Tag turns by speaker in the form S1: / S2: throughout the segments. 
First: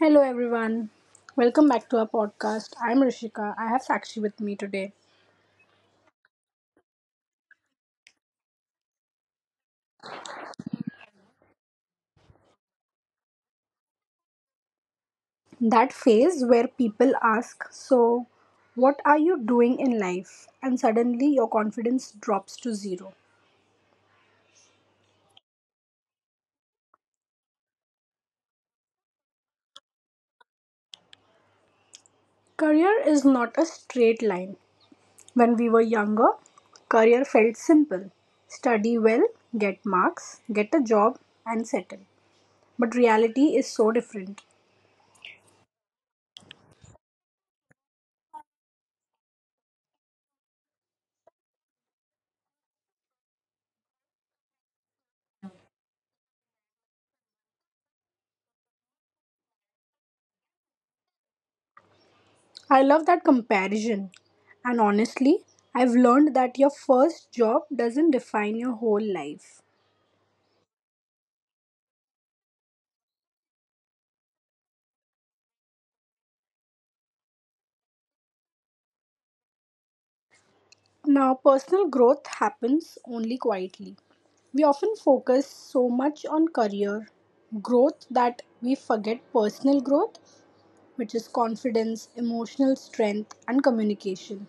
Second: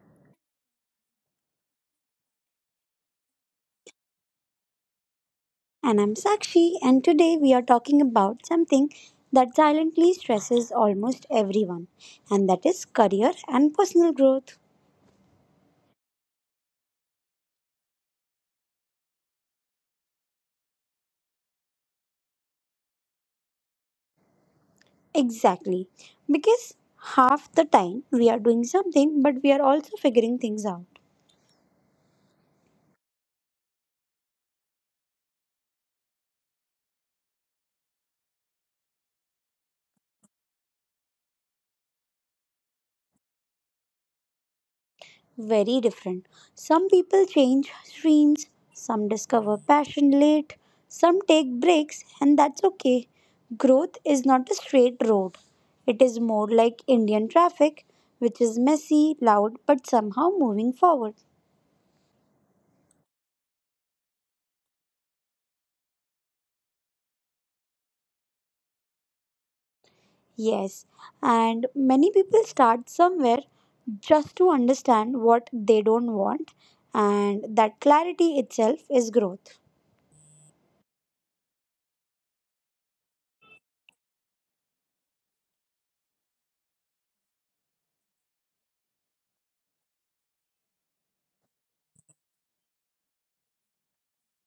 S1: Hello, everyone. Welcome back to our podcast. I'm Rishika. I have Sakshi with me today.
S2: and I'm Sakshi, and today we are talking about something that silently stresses almost everyone, and that is career and personal growth.
S1: That phase where people ask, so, what are you doing in life? And suddenly your confidence drops to zero.
S2: Exactly, because half the time we are doing something, but we are also figuring things out.
S1: Career is not a straight line. When we were younger, career felt simple, study well, get marks, get a job, and settle. But reality is so different.
S2: Very different. Some people change streams, some discover passion late, some take breaks, and that's okay. Growth is not a straight road, it is more like Indian traffic, which is messy, loud, but somehow moving forward.
S1: I love that comparison. And honestly, I've learned that your first job doesn't define your whole life.
S2: Yes, and many people start somewhere just to understand what they don't want, and that clarity itself is growth.
S1: Now, personal growth happens only quietly. We often focus so much on career growth that we forget personal growth, which is confidence, emotional strength, and communication.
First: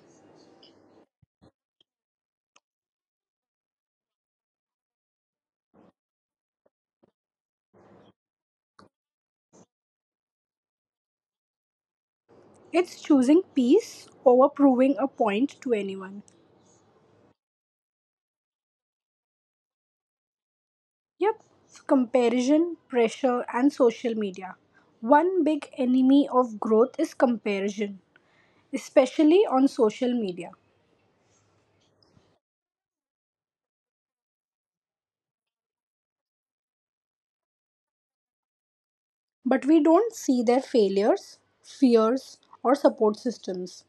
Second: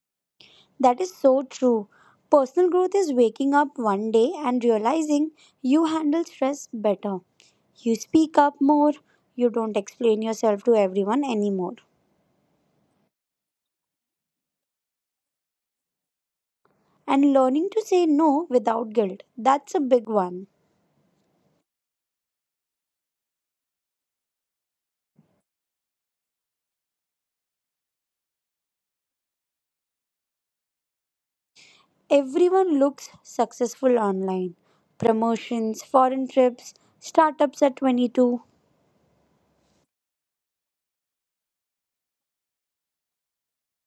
S2: That is so true. Personal growth is waking up one day and realizing you handle stress better. You speak up more. You don't explain yourself to everyone anymore.
S1: It's choosing peace over proving a point to anyone.
S2: And learning to say no without guilt. That's a big one.
S1: Yep, comparison, pressure, and social media. One big enemy of growth is comparison, especially on social media.
S2: Everyone looks successful online. Promotions, foreign trips, startups at 22.
S1: But we don't see their failures, fears, or support systems.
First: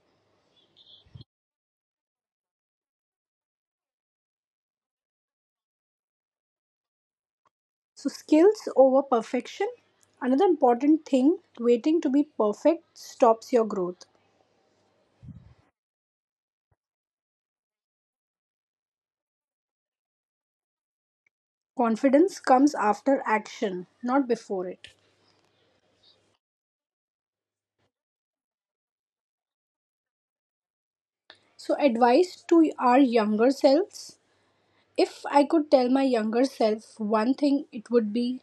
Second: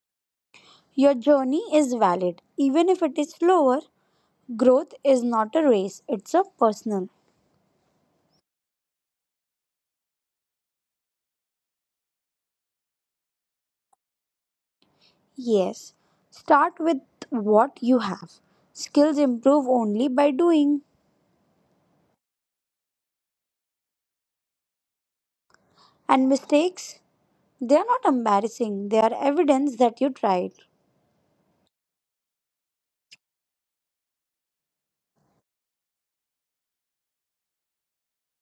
S2: Your journey is valid. Even if it is slower, growth is not a race, it's a personal.
S1: So, skills over perfection. Another important thing, waiting to be perfect stops your growth.
S2: Yes, start with what you have. Skills improve only by doing.
S1: Confidence comes after action, not before it.
S2: And mistakes, they are not embarrassing, they are evidence that you tried.
S1: So, advice to our younger selves. If I could tell my younger self one thing, it would be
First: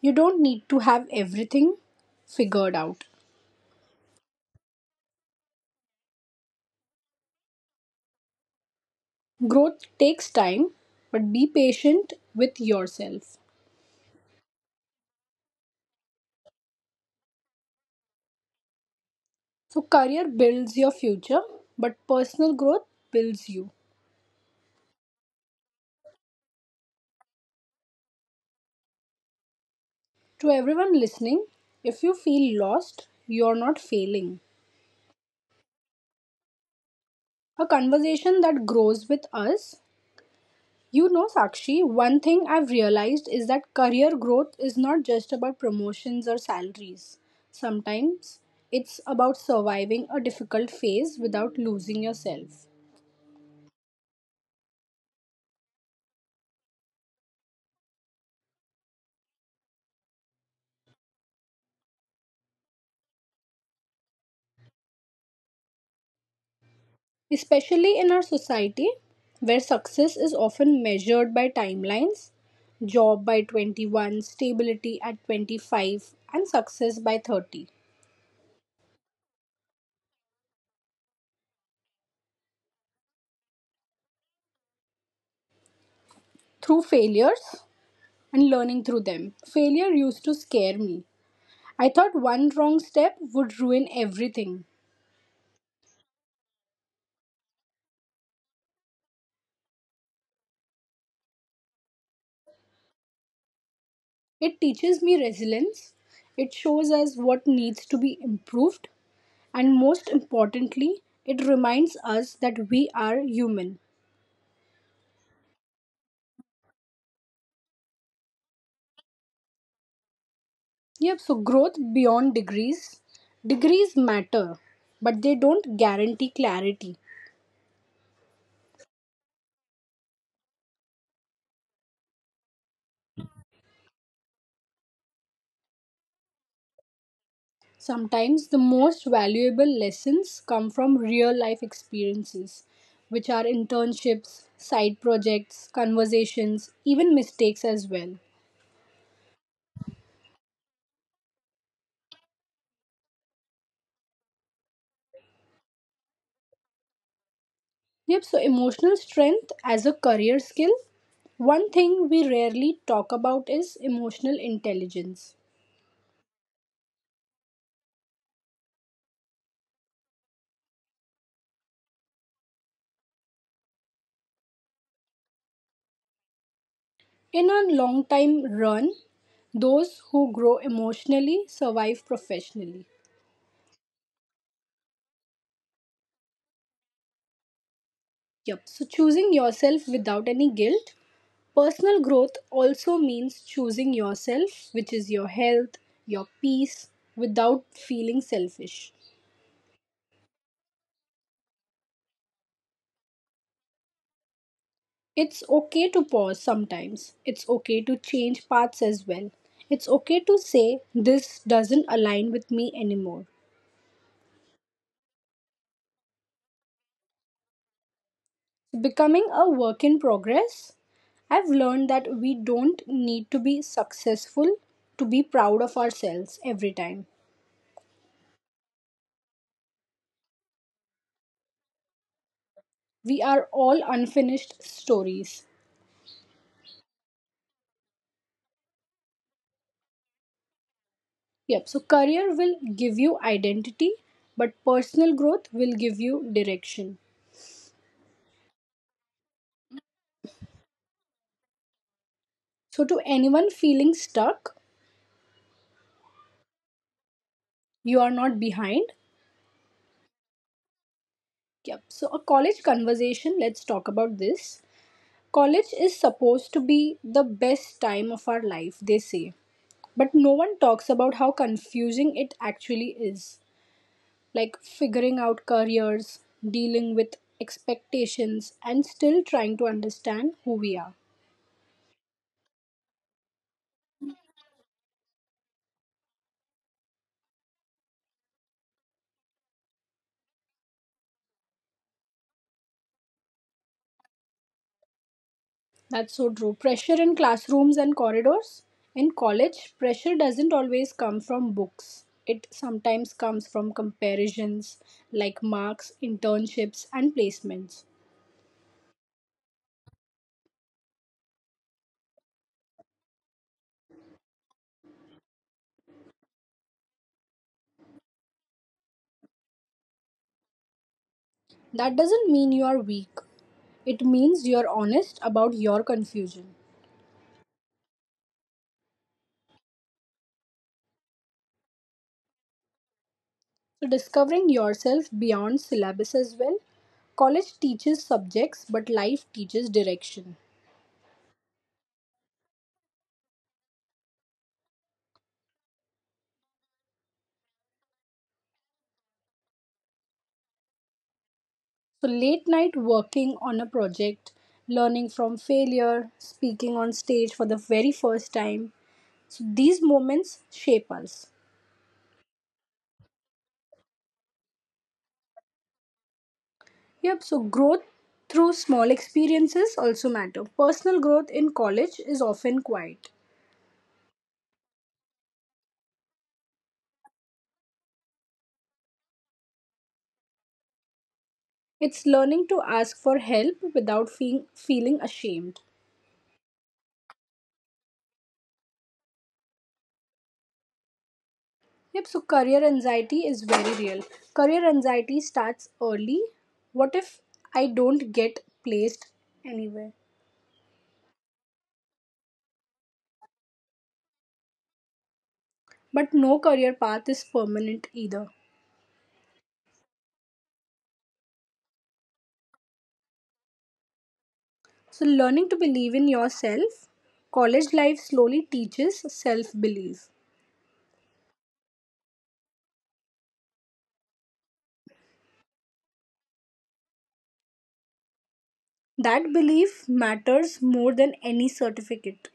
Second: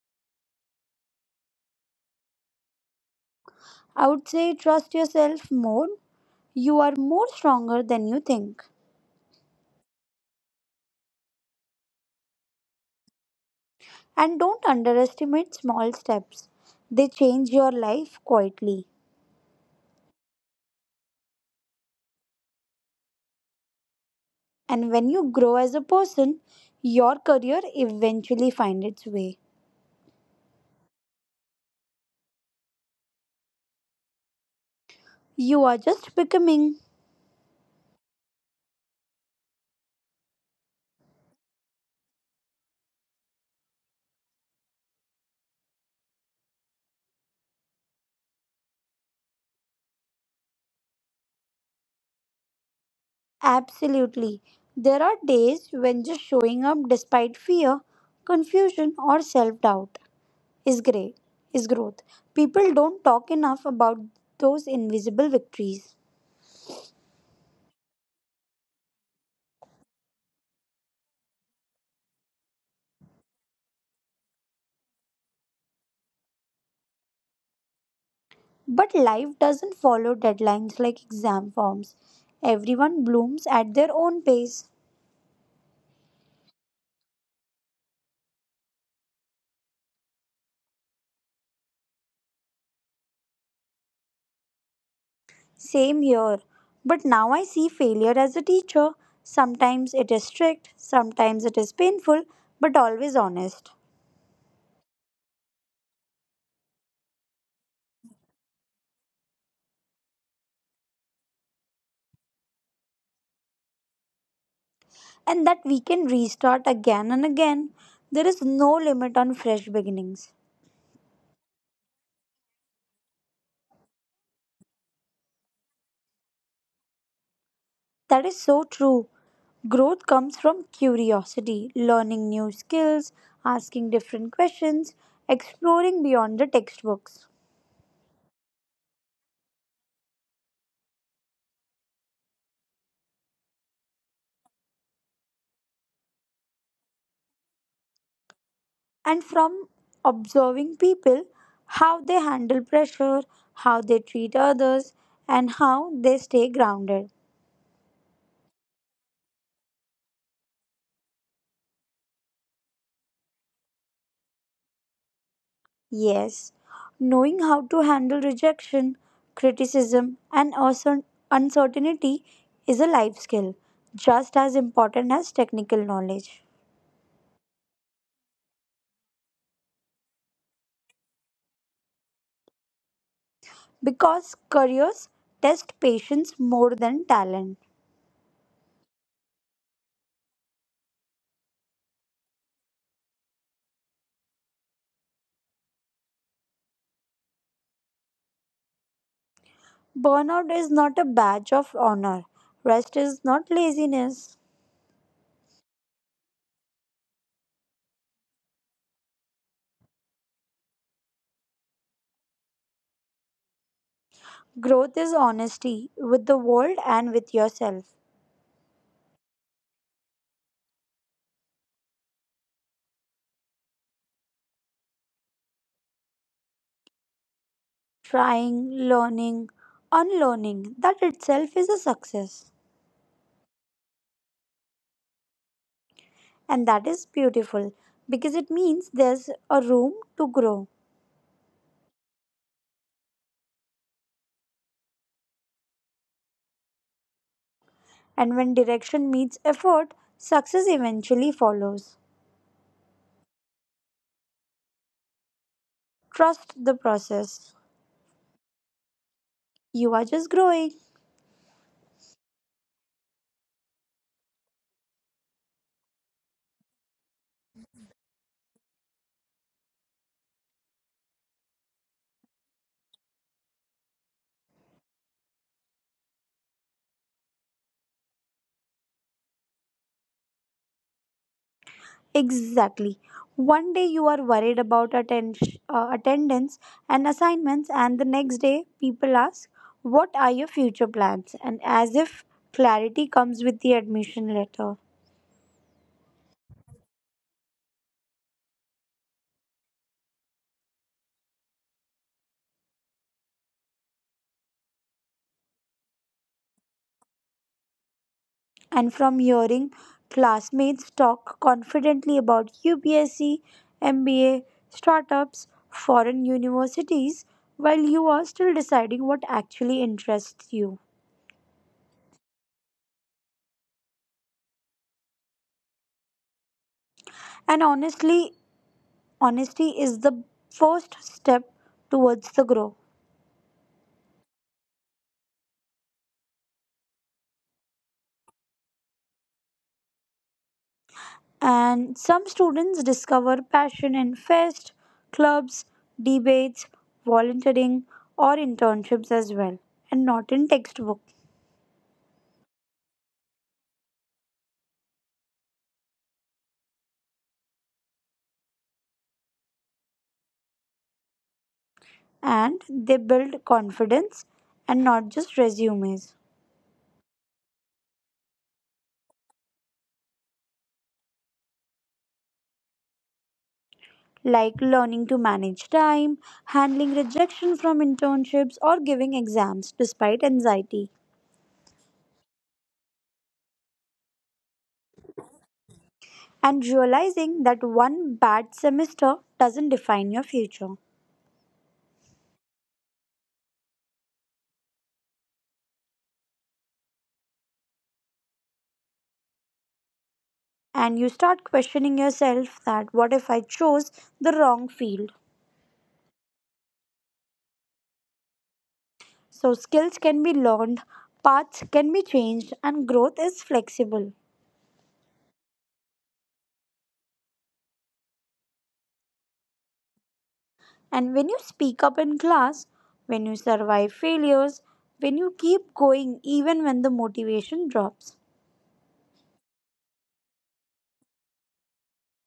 S1: you don't need to have everything figured out.
S2: I would say trust yourself more. You are more stronger than you think.
S1: Growth takes time, but be patient with yourself.
S2: And don't underestimate small steps, they change your life quietly.
S1: So, career builds your future, but personal growth builds you.
S2: And when you grow as a person, your career eventually finds its way.
S1: To everyone listening, if you feel lost, you're not failing.
S2: You are just becoming.
S1: A conversation that grows with us. You know, Sakshi, one thing I've realized is that career growth is not just about promotions or salaries. Sometimes it's about surviving a difficult phase without losing yourself.
S2: Absolutely. There are days when just showing up despite fear, confusion, or self doubt is great, is growth. People don't talk enough about those invisible victories.
S1: Especially in our society, where success is often measured by timelines, job by 21, stability at 25, and success by 30.
S2: But life doesn't follow deadlines like exam forms. Everyone blooms at their own pace.
S1: Through failures and learning through them, failure used to scare me. I thought one wrong step would ruin everything.
S2: Same here. But now I see failure as a teacher. Sometimes it is strict, sometimes it is painful, but always honest.
S1: It teaches me resilience, it shows us what needs to be improved, and most importantly, it reminds us that we are human.
S2: And that we can restart again and again. There is no limit on fresh beginnings.
S1: Yep, so growth beyond degrees. Degrees matter, but they don't guarantee clarity.
S2: That is so true. Growth comes from curiosity, learning new skills, asking different questions, exploring beyond the textbooks,
S1: Sometimes the most valuable lessons come from real life experiences, which are internships, side projects, conversations, even mistakes as well.
S2: and from observing people how they handle pressure, how they treat others, and how they stay grounded.
S1: Yep, so emotional strength as a career skill. One thing we rarely talk about is emotional intelligence.
S2: Yes, knowing how to handle rejection, criticism, and also uncertainty is a life skill just as important as technical knowledge.
S1: In a long time run, those who grow emotionally survive professionally.
S2: Because careers test patience more than talent.
S1: Yep, so choosing yourself without any guilt. Personal growth also means choosing yourself, which is your health, your peace, without feeling selfish.
S2: Burnout is not a badge of honor, rest is not laziness.
S1: It's okay to pause sometimes. It's okay to change paths as well. It's okay to say, this doesn't align with me anymore.
S2: Growth is honesty with the world and with yourself.
S1: Becoming a work in progress, I've learned that we don't need to be successful to be proud of ourselves every time.
S2: Trying, learning, unlearning that itself is a success.
S1: We are all unfinished stories.
S2: And that is beautiful because it means there's a room to grow.
S1: Yep, so career will give you identity, but personal growth will give you direction.
S2: And when direction meets effort, success eventually follows.
S1: So, to anyone feeling stuck,
S2: Trust the process.
S1: you are not behind.
S2: You are just growing.
S1: Yep. So, a college conversation, let's talk about this. College is supposed to be the best time of our life, they say. But no one talks about how confusing it actually is. Like figuring out careers, dealing with expectations, and still trying to understand who we are.
S2: Exactly. One day you are worried about attendance and assignments, and the next day people ask, what are your future plans? And as if clarity comes with the admission letter.
S1: That's so true. Pressure in classrooms and corridors. In college, pressure doesn't always come from books. It sometimes comes from comparisons like marks, internships, and placements.
S2: And from hearing classmates talk confidently about UPSC, MBA, startups, foreign universities, while you are still deciding what actually interests you.
S1: That doesn't mean you are weak. It means you're honest about your confusion.
S2: And honestly, honesty is the first step towards the grow.
S1: So, discovering yourself beyond syllabus as well. College teaches subjects, but life teaches direction.
S2: And some students discover passion in fest, clubs, debates, volunteering, or internships as well, and not in textbook.
S1: So, late night working on a project, learning from failure, speaking on stage for the very first time. So, these moments shape us.
S2: And they build confidence and not just resumes
S1: Yep, so growth through small experiences also matter. Personal growth in college is often quiet.
S2: like learning to manage time, handling rejection from internships, or giving exams despite anxiety,
S1: It's learning to ask for help without feeling ashamed.
S2: and realizing that one bad semester doesn't define your future.
S1: Yep, so career anxiety is very real. Career anxiety starts early. What if I don't get placed anywhere?
S2: And you start questioning yourself that what if I chose the wrong field?
S1: But no career path is permanent either.
S2: So, skills can be learned, paths can be changed, and growth is flexible.
S1: So, learning to believe in yourself, college life slowly teaches self belief.
S2: And when you speak up in class, when you survive failures, when you keep going even when the motivation drops,
S1: That belief matters more than any certificate.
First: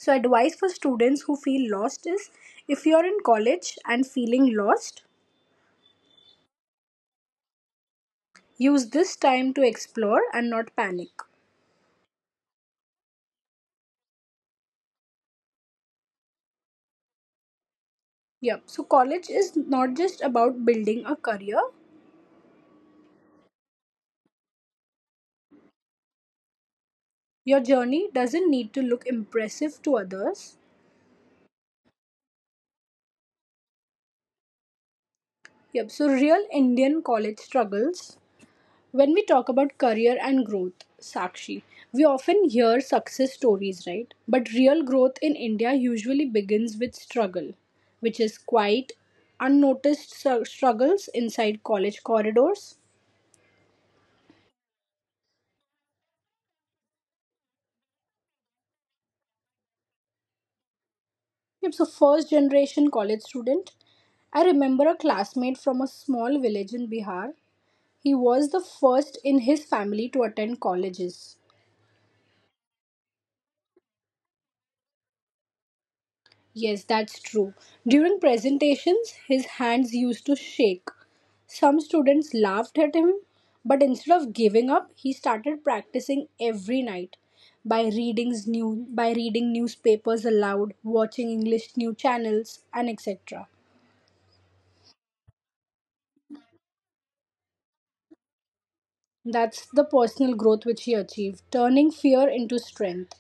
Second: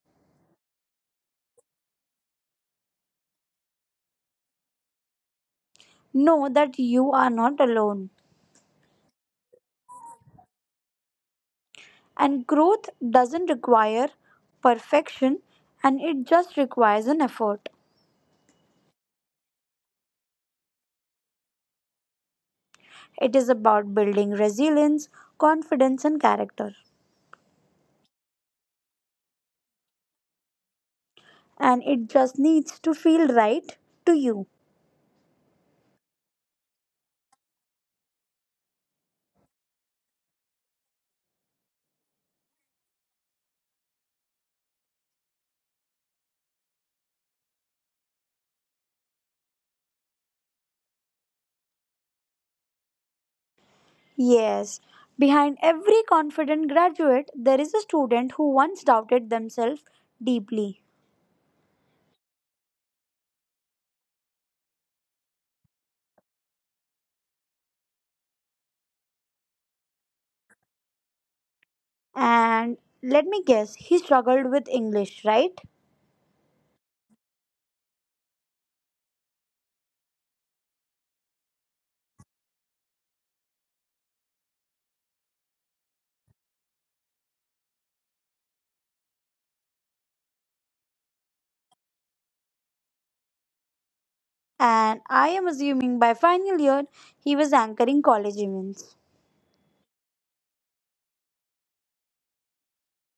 S1: So, advice for students who feel lost is, if you're in college and feeling lost,
S2: know that you are not alone.
S1: use this time to explore and not panic.
S2: And growth doesn't require perfection and it just requires an effort.
S1: Yep, so college is not just about building a career.
S2: It is about building resilience, confidence, and character.
S1: Your journey doesn't need to look impressive to others.
S2: And it just needs to feel right to you.
S1: Yep, so real Indian college struggles. When we talk about career and growth, Sakshi, we often hear success stories, right? But real growth in India usually begins with struggle, which is quite unnoticed struggles inside college corridors.
S2: Yes, behind every confident graduate, there is a student who once doubted themselves deeply.
S1: Yep, so first generation college student. I remember a classmate from a small village in Bihar. He was the first in his family to attend colleges.
S2: And let me guess, he struggled with English, right?
S1: Yes, that's true. During presentations, his hands used to shake. Some students laughed at him, but instead of giving up, he started practicing every night by reading newspapers aloud, watching English new channels, and etc.
S2: And I am assuming by final year, he was anchoring college events.
S1: That's the personal growth which he achieved, turning fear into strength.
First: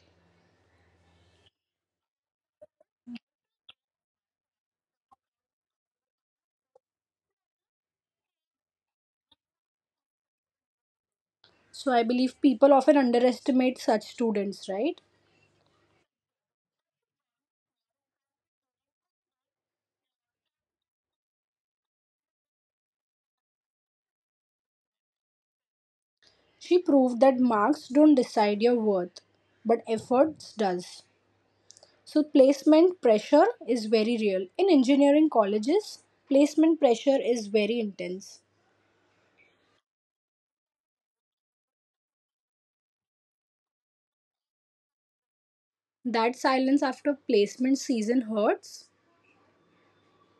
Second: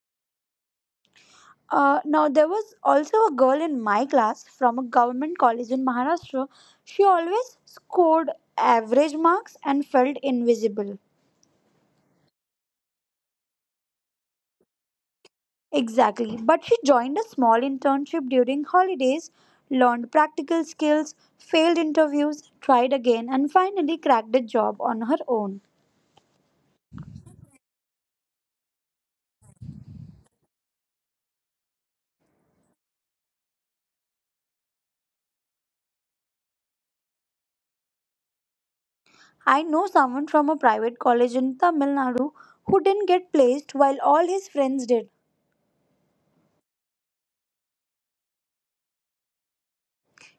S2: Now, there was also a girl in my class from a government college in Maharashtra. She always scored average marks and felt invisible.
S1: So I believe people often underestimate such students, right?
S2: Exactly. But she joined a small internship during holidays, learned practical skills, failed interviews, tried again, and finally cracked a job on her own.
S1: She proved that marks don't decide your worth, but efforts does. So placement pressure is very real. In engineering colleges, placement pressure is very intense.
S2: I know someone from a private college in Tamil Nadu who didn't get placed while all his friends did.
S1: That silence after placement season hurts.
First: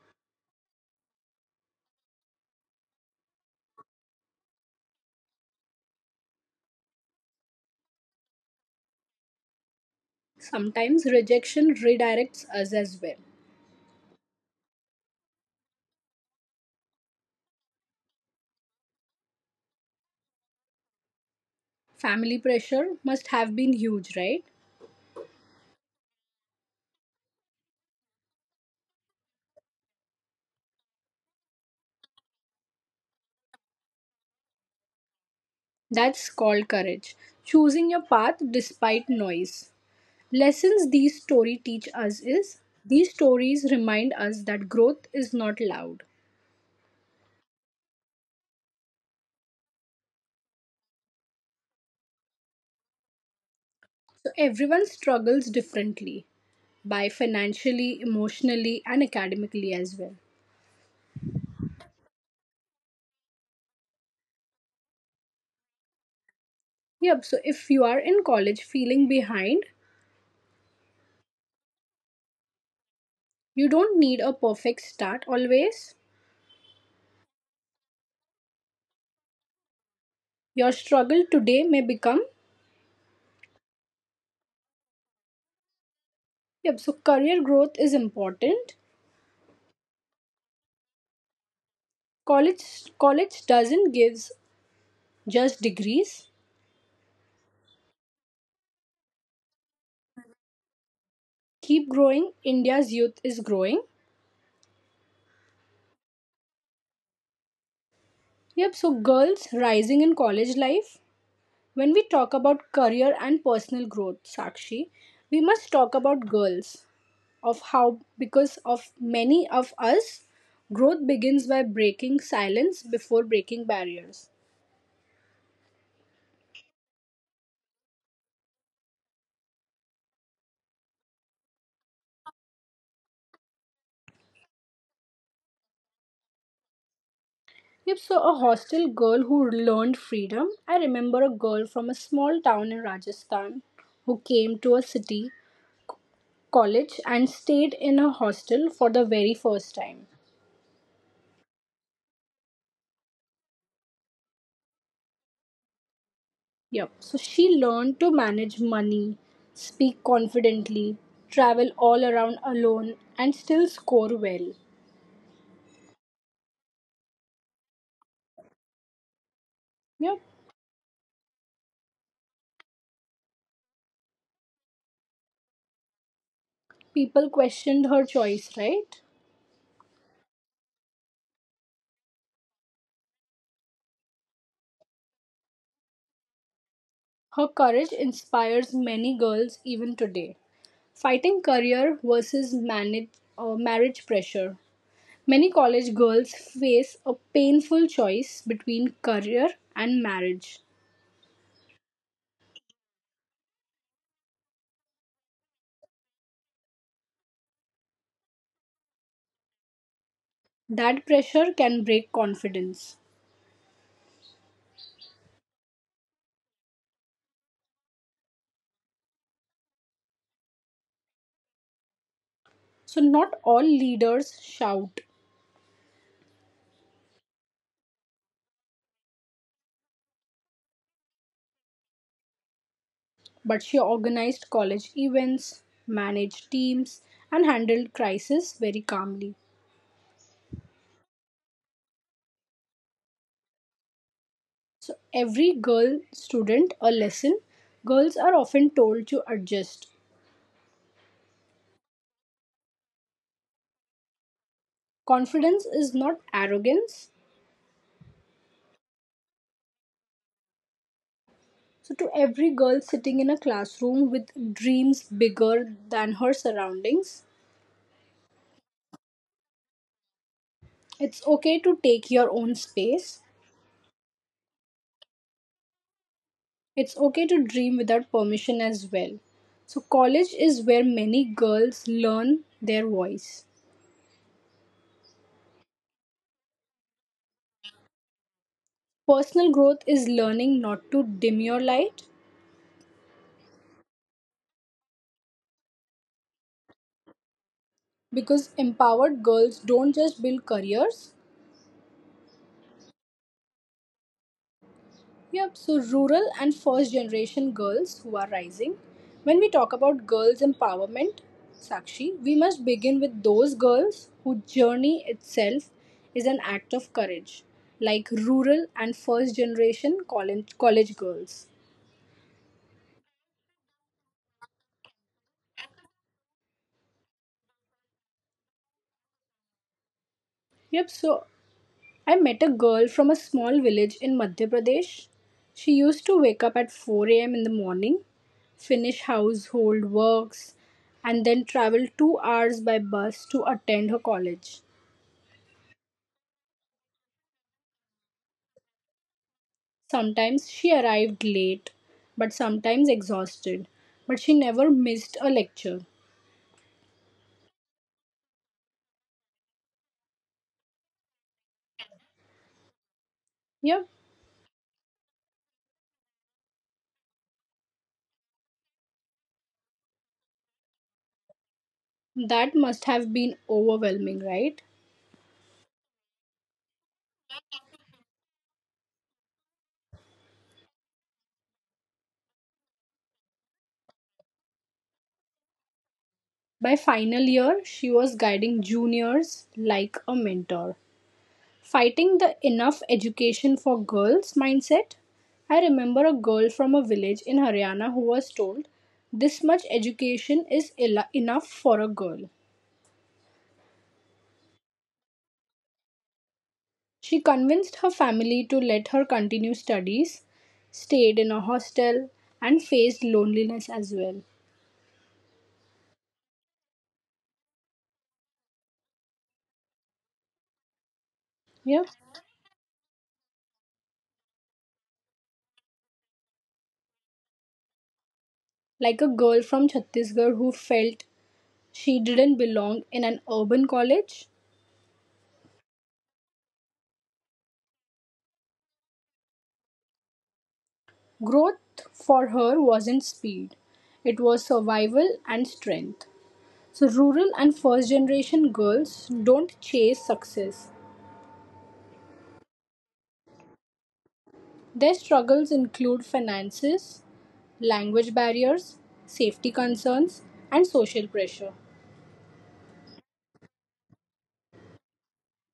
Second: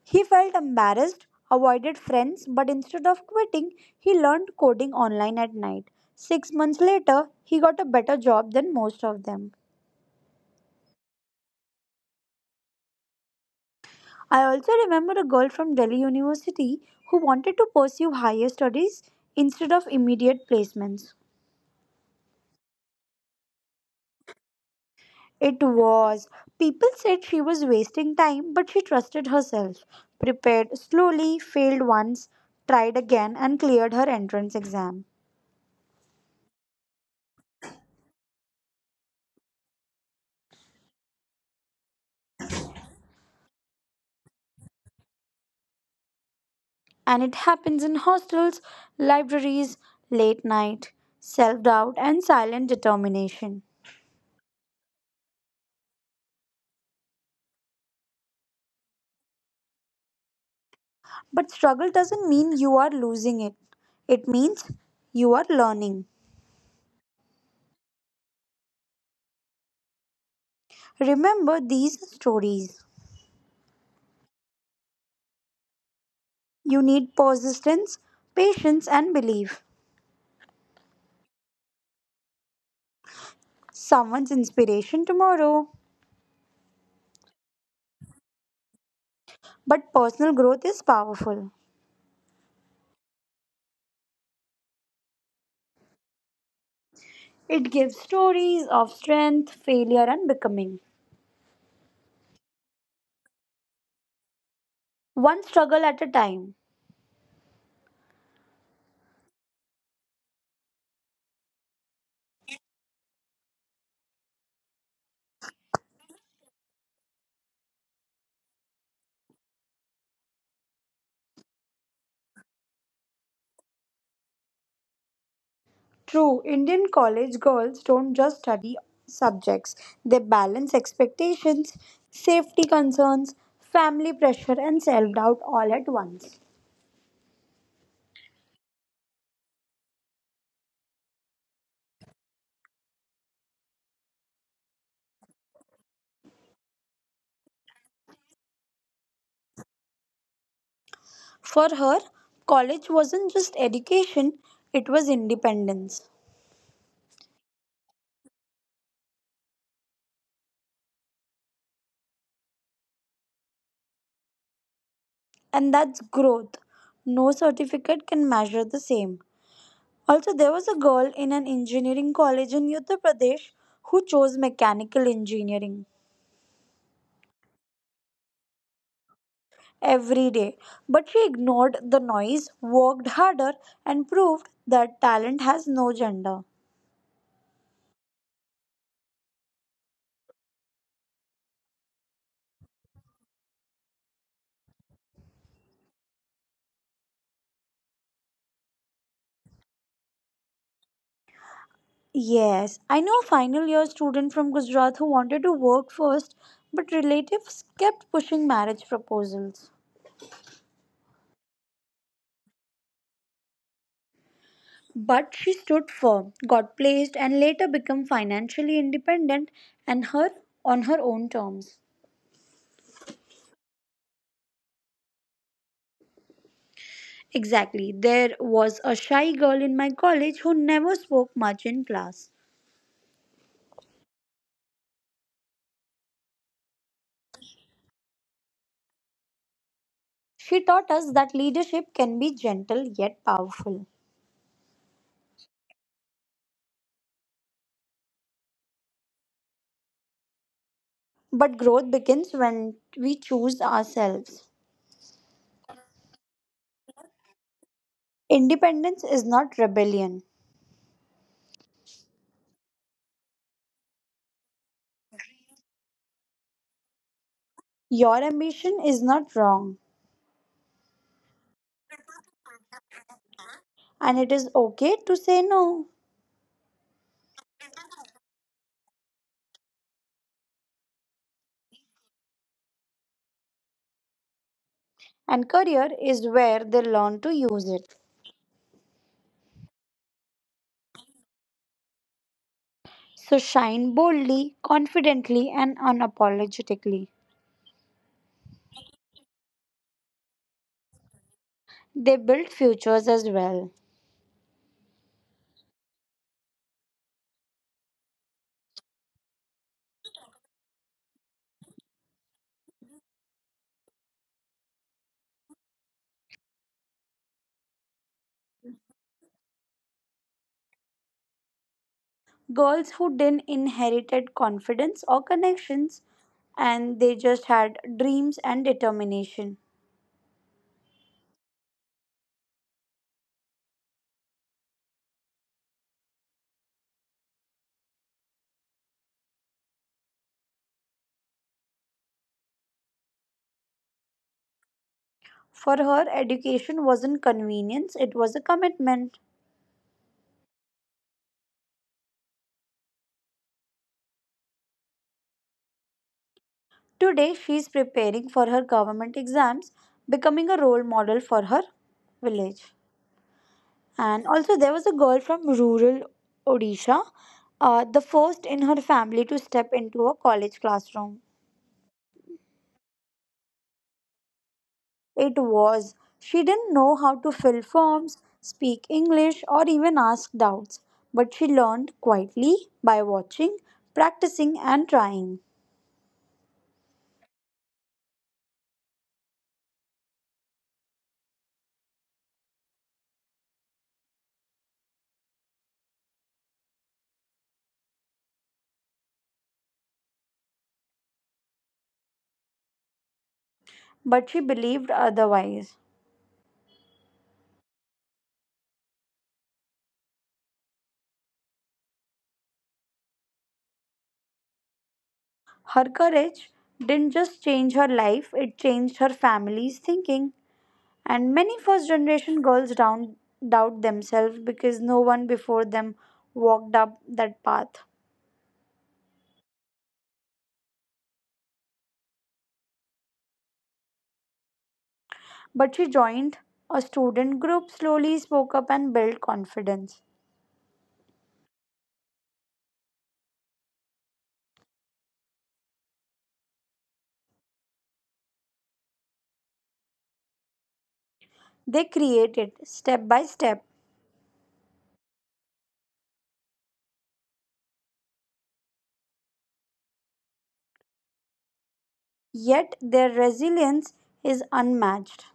S2: He felt embarrassed, avoided friends, but instead of quitting, he learned coding online at night. 6 months later, he got a better job than most of them.
S1: Sometimes rejection redirects us as well.
S2: I also remember a girl from Delhi University who wanted to pursue higher studies instead of immediate placements.
S1: Family pressure must have been huge, right?
S2: It was. People said she was wasting time, but she trusted herself. Prepared slowly, failed once, tried again, and cleared her entrance exam.
S1: That's called courage. Choosing your path despite noise. Lessons these stories teach us is, these stories remind us that growth is not loud.
S2: And it happens in hostels, libraries, late night, self doubt, and silent determination.
S1: So everyone struggles differently, by financially, emotionally, and academically as well.
S2: But struggle doesn't mean you are losing it, it means you are learning.
S1: Yep, so if you are in college feeling behind,
S2: Remember these stories.
S1: you don't need a perfect start always.
S2: You need persistence, patience, and belief.
S1: Your struggle today may become,
S2: Someone's inspiration tomorrow.
S1: yep, so career growth is important.
S2: But personal growth is powerful.
S1: College college doesn't gives just degrees.
S2: It gives stories of strength, failure, and becoming.
S1: Keep growing, India's youth is growing.
S2: One struggle at a time.
S1: Yep, so girls rising in college life. When we talk about career and personal growth, Sakshi, we must talk about girls, of how because of many of us growth begins by breaking silence before breaking barriers.
S2: True, Indian college girls don't just study subjects, they balance expectations, safety concerns, family pressure, and self doubt all at once.
S1: Yep, so a hostel girl who learned freedom. I remember a girl from a small town in Rajasthan who came to a city college and stayed in a hostel for the very first time.
S2: For her, college wasn't just education, it was independence.
S1: Yep, so she learned to manage money, speak confidently, travel all around alone, and still score well.
S2: And that's growth. No certificate can measure the same.
S1: Yep.
S2: Also, there was a girl in an engineering college in Uttar Pradesh who chose mechanical engineering
S1: People questioned her choice, right?
S2: every day, but she ignored the noise, worked harder, and proved that talent has no gender.
S1: Her courage inspires many girls even today. Fighting career versus marriage pressure. Many college girls face a painful choice between career and marriage.
S2: Yes, I know a final year student from Gujarat who wanted to work first, but relatives kept pushing marriage proposals.
S1: That pressure can break confidence.
S2: But she stood firm, got placed, and later became financially independent and her on her own terms.
S1: So, not all leaders shout,
S2: Exactly. There was a shy girl in my college who never spoke much in class.
S1: but she organized college events, managed teams, and handled crisis very calmly.
S2: She taught us that leadership can be gentle yet powerful.
S1: Every girl student a lesson, girls are often told to adjust.
S2: But growth begins when we choose ourselves.
S1: Confidence is not arrogance.
S2: Independence is not rebellion.
S1: So, to every girl sitting in a classroom with dreams bigger than her surroundings,
S2: Your ambition is not wrong,
S1: it's okay to take your own space.
S2: and it is okay to say no.
S1: It's okay to dream without permission as well. So, college is where many girls learn their voice.
S2: And career is where they learn to use it.
S1: Personal growth is learning not to dim your light,
S2: So shine boldly, confidently, and unapologetically.
S1: because empowered girls don't just build careers.
S2: They build futures as well.
S1: Yep, so rural and first generation girls who are rising. When we talk about girls' empowerment, Sakshi, we must begin with those girls whose journey itself is an act of courage, like rural and first generation college girls.
S2: Girls who didn't inherited confidence or connections and they just had dreams and determination.
S1: Yep, so I met a girl from a small village in Madhya Pradesh. She used to wake up at 4 a.m. in the morning, finish household works, and then travel 2 hours by bus to attend her college.
S2: For her, education wasn't convenience, it was a commitment.
S1: Sometimes she arrived late, but sometimes exhausted, but she never missed a lecture.
S2: Today, she is preparing for her government exams, becoming a role model for her village.
S1: Yep,
S2: And also, there was a girl from rural Odisha, the first in her family to step into a college classroom.
S1: that must have been overwhelming, right?
S2: It was. She didn't know how to fill forms, speak English, or even ask doubts, but she learned quietly by watching, practicing, and trying.
S1: By final year, she was guiding juniors like a mentor. Fighting the enough education for girls mindset. I remember a girl from a village in Haryana who was told this much education is enough for a girl.
S2: But she believed otherwise.
S1: She convinced her family to let her continue studies, stayed in a hostel, and faced loneliness as well.
S2: Her courage didn't just change her life, it changed her family's thinking. And many
S1: Yeah,
S2: first generation girls down, doubt themselves because no one before them walked up that path.
S1: like a girl from Chhattisgarh who felt she didn't belong in an urban college.
S2: But she joined a student group, slowly spoke up, and built confidence.
S1: Growth for her wasn't speed, it was survival and strength. So rural and first generation girls don't chase success.
S2: They created step by step,
S1: Their struggles include finances, language barriers, safety concerns, and social pressure.
S2: yet their resilience is unmatched.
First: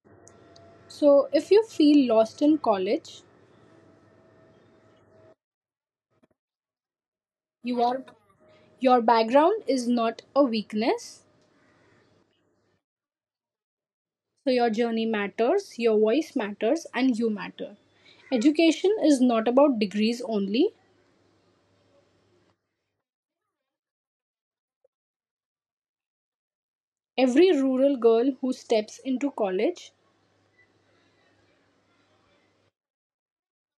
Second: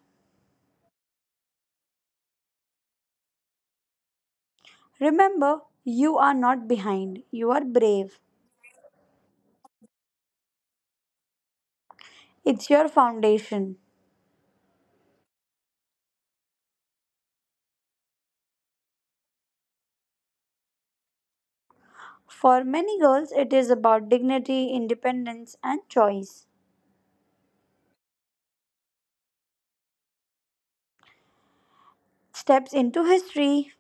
S1: So, if you feel lost in college,
S2: Remember, you are not behind, you are
S1: you are,
S2: brave.
S1: your background is not a weakness.
S2: It's your foundation.
S1: So, your journey matters, your voice matters, and you matter. Education is not about degrees only.
S2: For many girls, it is about dignity, independence, and choice.
S1: Every rural girl who steps into college,
S2: Steps into history.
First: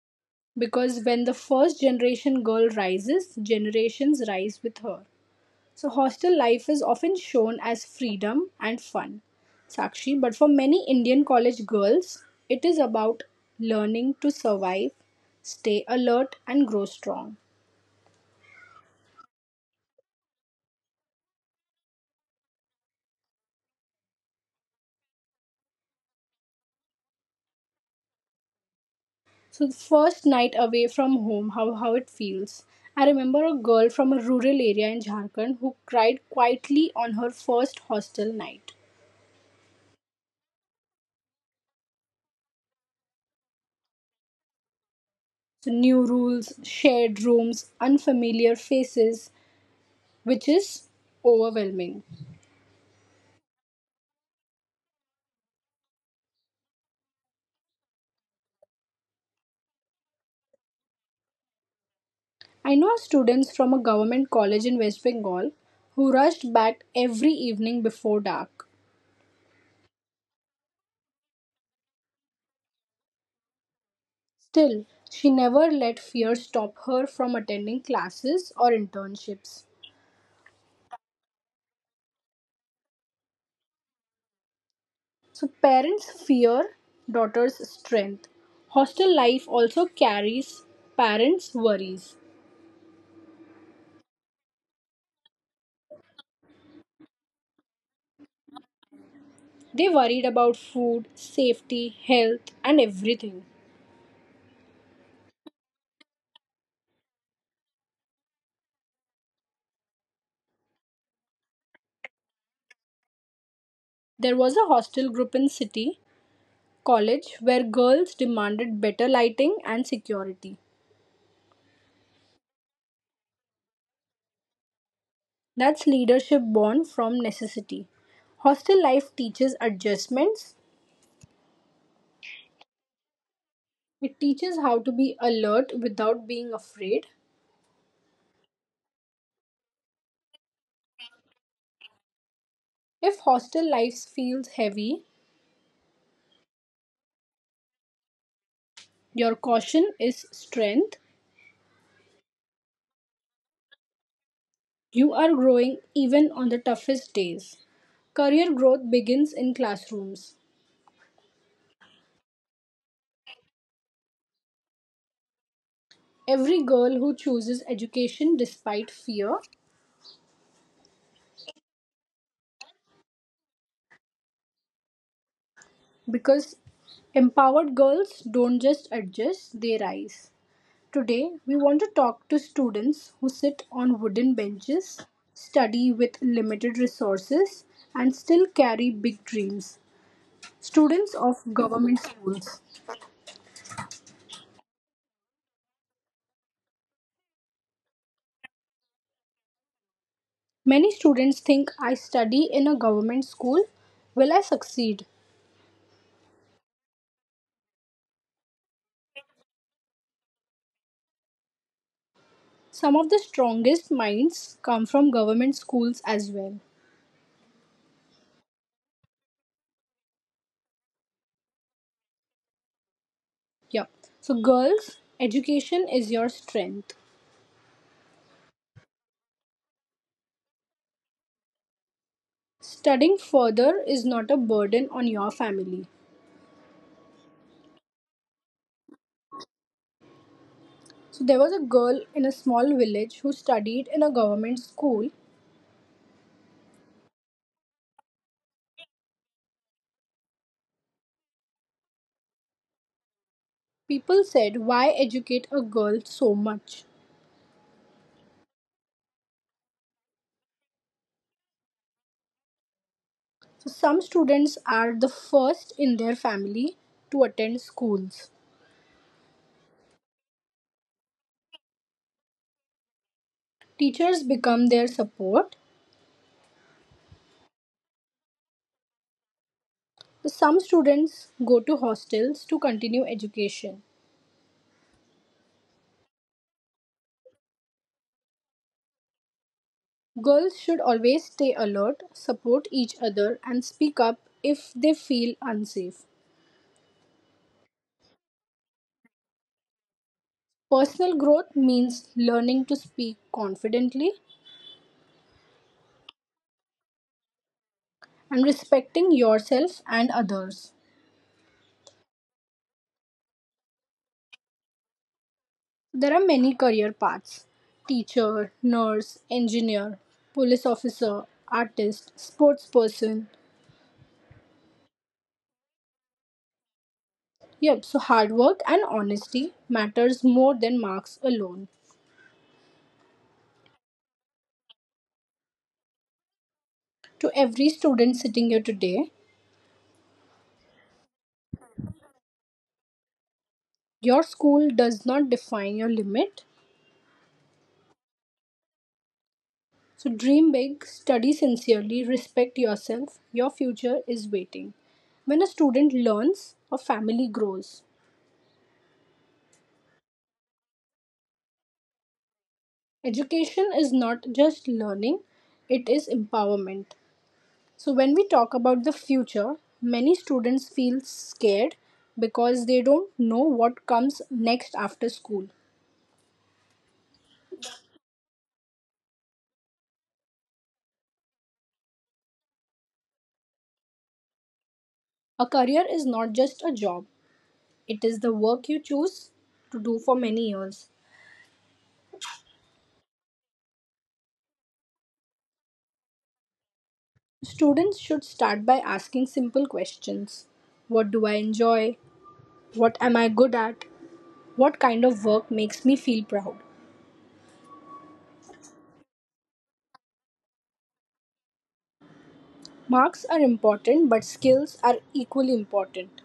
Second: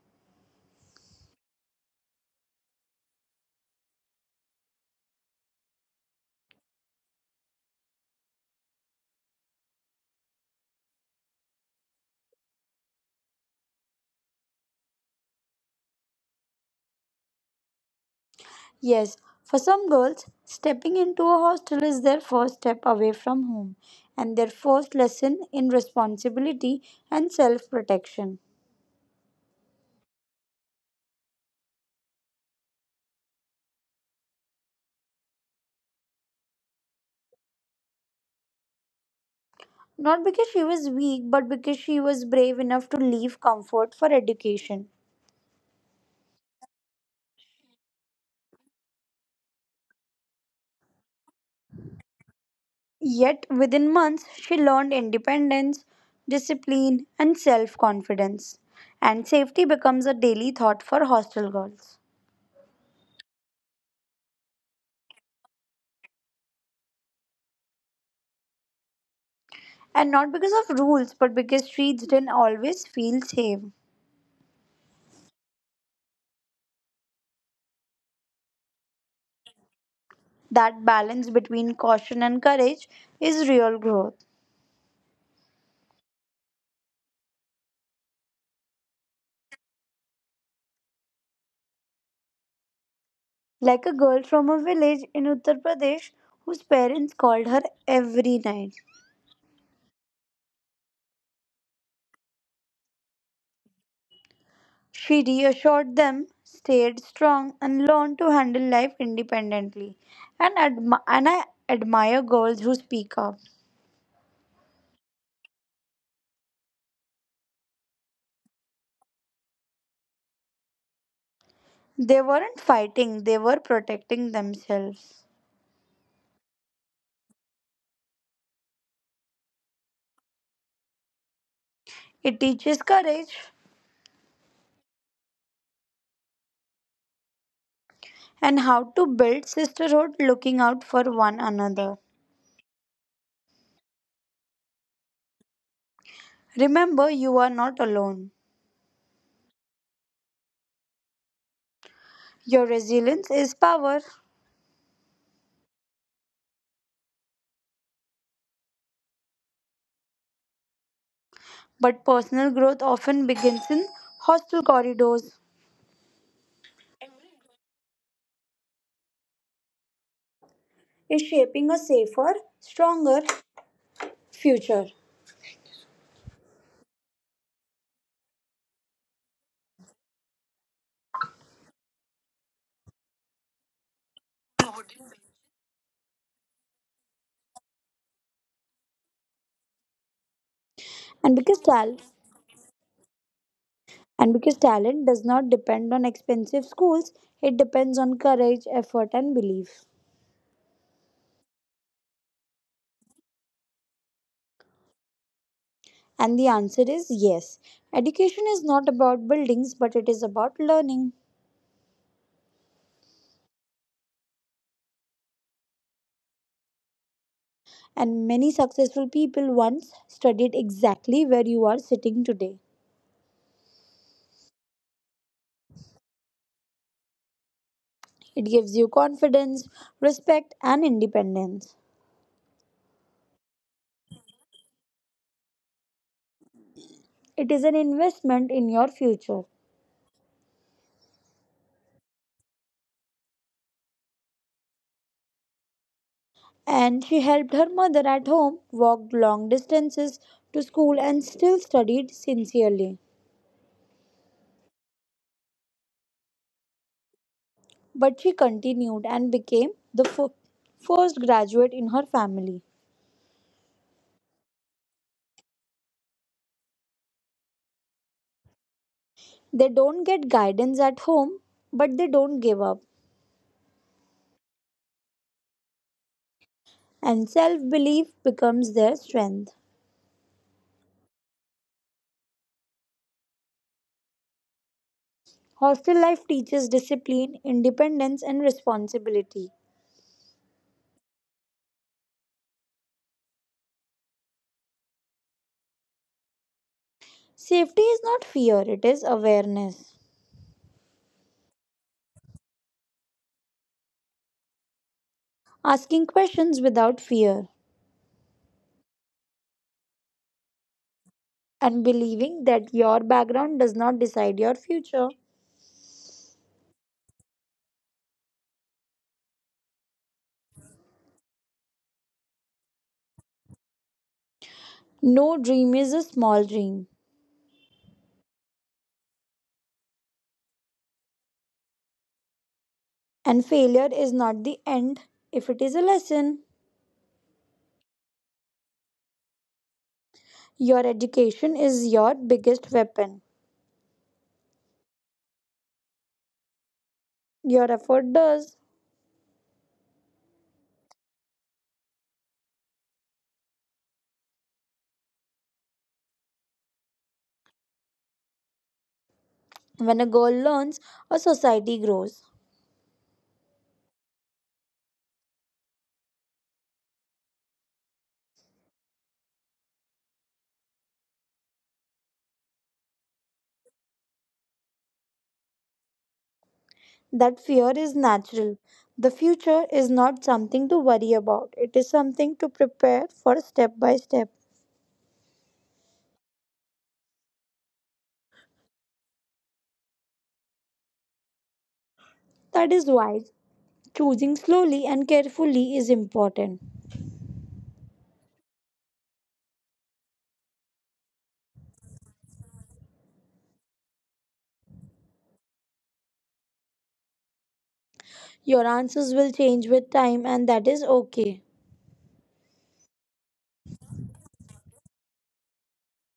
S1: because when the first generation girl rises, generations rise with her. So, hostel life is often shown as freedom and fun, Sakshi, but for many Indian college girls, it is about learning to survive, stay alert, and grow strong.
S2: Yes, for some girls, stepping into a hostel is their first step away from home and their first lesson in responsibility and self protection.
S1: So, the first night away from home, how it feels. I remember a girl from a rural area in Jharkhand who cried quietly on her first hostel night.
S2: Not because she was weak, but because she was brave enough to leave comfort for education.
S1: So new rules, shared rooms, unfamiliar faces, which is overwhelming.
S2: Yet, within months, she learned independence, discipline, and self confidence. And safety becomes a daily thought for hostel girls.
S1: I know students from a government college in West Bengal who rushed back every evening before dark.
S2: And not because of rules, but because streets didn't always feel safe.
S1: Still, she never let fear stop her from attending classes or internships.
S2: That balance between caution and courage is real growth.
S1: So, parents fear daughters' strength. Hostel life also carries parents' worries.
S2: Like a girl from a village in Uttar Pradesh whose parents called her every night.
S1: They worried about food, safety, health, and everything.
S2: She reassured them, stayed strong, and learned to handle life independently. And I admire girls who speak up.
S1: There was a hostel group in City College where girls demanded better lighting and security.
S2: They weren't fighting, they were protecting themselves.
S1: That's leadership born from necessity. Hostel life teaches adjustments.
S2: It teaches courage
S1: It teaches how to be alert without being afraid.
S2: and how to build sisterhood looking out for one another.
S1: If hostel life feels heavy,
S2: Remember, you are not alone.
S1: your caution is strength.
S2: Your resilience is power,
S1: You are growing even on the toughest days. Career growth begins in classrooms.
S2: but personal growth often begins in hostile corridors.
S1: Every girl who chooses education despite fear,
S2: Is shaping a safer, stronger future.
S1: because empowered girls don't just adjust, they rise. Today, we want to talk to students who sit on wooden benches, study with limited resources, and still carry big dreams. Students
S2: And
S1: of
S2: because
S1: government
S2: tal-
S1: schools.
S2: And because talent does not depend on expensive schools, it depends on courage, effort, and belief.
S1: Many students think, I study in a government school. Will I succeed?
S2: And the answer is yes. Education is not about buildings, but it is about learning.
S1: Some of the strongest minds come from government schools as well.
S2: And many successful people once studied exactly where you are sitting today.
S1: Yeah. So, girls, education is your strength.
S2: It gives you confidence, respect, and independence.
S1: Studying further is not a burden on your family.
S2: It is an investment in your future.
S1: So there was a girl in a small village who studied in a government school.
S2: And she helped her mother at home, walked long distances to school, and still studied sincerely.
S1: People said, why educate a girl so much?
S2: But she continued and became first graduate in her family.
S1: So some students are the first in their family to attend schools.
S2: They don't get guidance at home, but they don't give up,
S1: Teachers become their support.
S2: and self belief becomes their strength.
S1: So some students go to hostels to continue education.
S2: Hostel life teaches discipline, independence, and responsibility.
S1: Girls should always stay alert, support each other, and speak up if they feel unsafe.
S2: Safety is not fear, it is awareness.
S1: Personal growth means learning to speak confidently
S2: Asking questions without fear
S1: and respecting yourself and others.
S2: and believing that your background does not decide your future.
S1: There are many career paths, teacher, nurse, engineer, police officer, artist, sports person.
S2: No dream is a small dream,
S1: Yep, so hard work and honesty matters more than marks alone.
S2: and failure is not the end if it is a lesson.
S1: To every student sitting here today,
S2: Your education is your biggest weapon.
S1: your school does not define your limit.
S2: Your effort does.
S1: So dream big, study sincerely, respect yourself. Your future is waiting. When a student learns, a family grows.
S2: When a girl learns, a society grows.
S1: Education is not just learning, it is empowerment. So when we talk about the future, many students feel scared because they don't know what comes next after school.
S2: That fear is natural. The future is not something to worry about, it is something to prepare for step by step.
S1: A career is not just a job, it is the work you choose to do for many years.
S2: That is why choosing slowly and carefully is important.
S1: Students should start by asking simple questions. What do I enjoy? What am I good at? What kind of work makes me feel proud?
S2: Your answers will change with time, and that is okay.
S1: Marks are important, but skills are equally important.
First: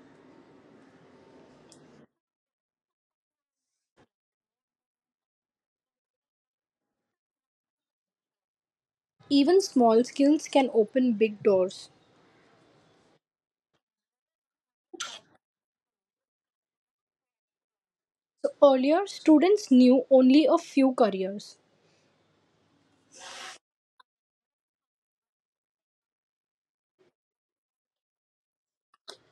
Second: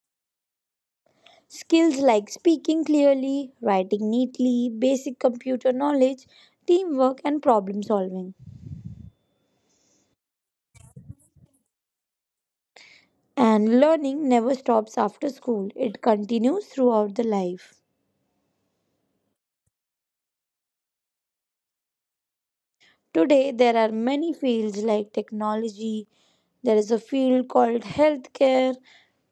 S2: Skills like speaking clearly, writing neatly, basic computer knowledge, teamwork, and problem solving.
S1: Even small skills can open big doors.
S2: And learning never stops after school, it continues throughout the life.
S1: Earlier, students knew only a few careers.
S2: Today, there are many fields like technology, there is a field called healthcare,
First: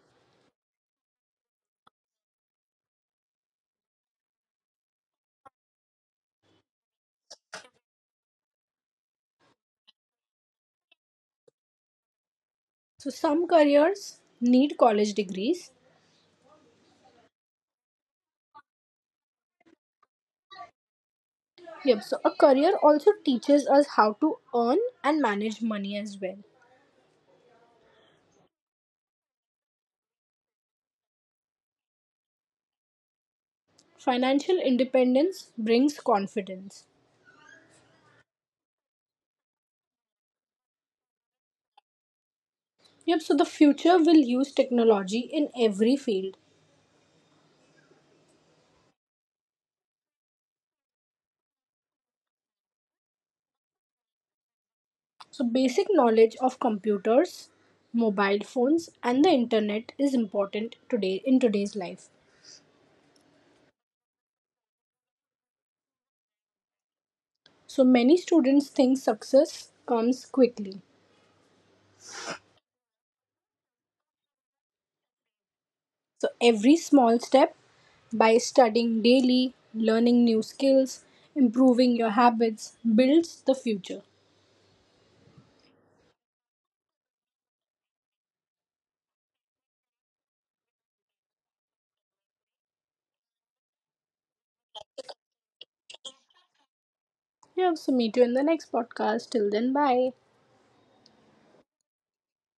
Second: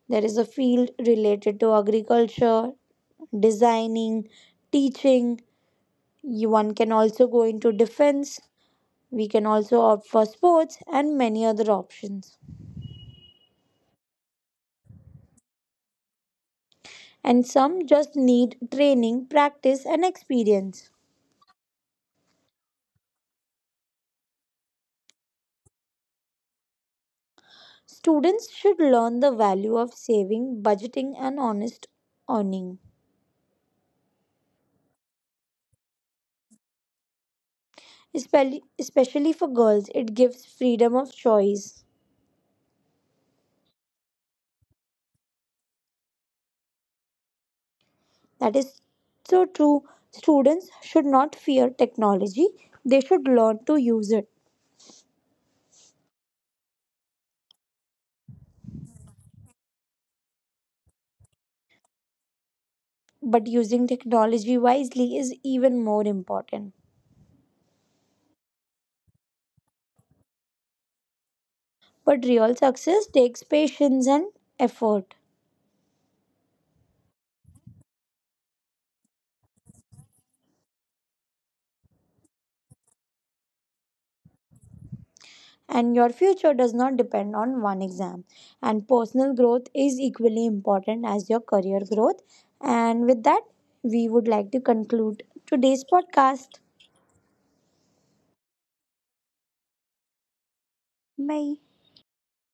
S2: there is a field related to agriculture, designing, teaching. You- One can also go into defense. We can also opt for sports and many other options.
S1: So, some careers need college degrees.
S2: And some just need training, practice, and experience.
S1: Yep, so a career also teaches us how to earn and manage money as well.
S2: Students should learn the value of saving, budgeting, and honest earning.
S1: Financial independence brings confidence.
S2: Especially for girls, it gives freedom of choice.
S1: Yep, so the future will use technology in every field.
S2: That is so true. Students should not fear technology, they should learn to use it.
S1: So basic knowledge of computers, mobile phones and the internet is important today in today's life.
S2: But using technology wisely is even more important.
S1: So many students think success comes quickly.
S2: But real success takes patience and effort.
S1: So every small step, by studying daily, learning new skills, improving your habits, builds the future.
S2: And your future does not depend on one exam and personal growth is equally important as your career growth and with that we would like to conclude today's podcast.
S1: Yeah, so meet you in the next podcast. Till then, bye.
S2: Bye.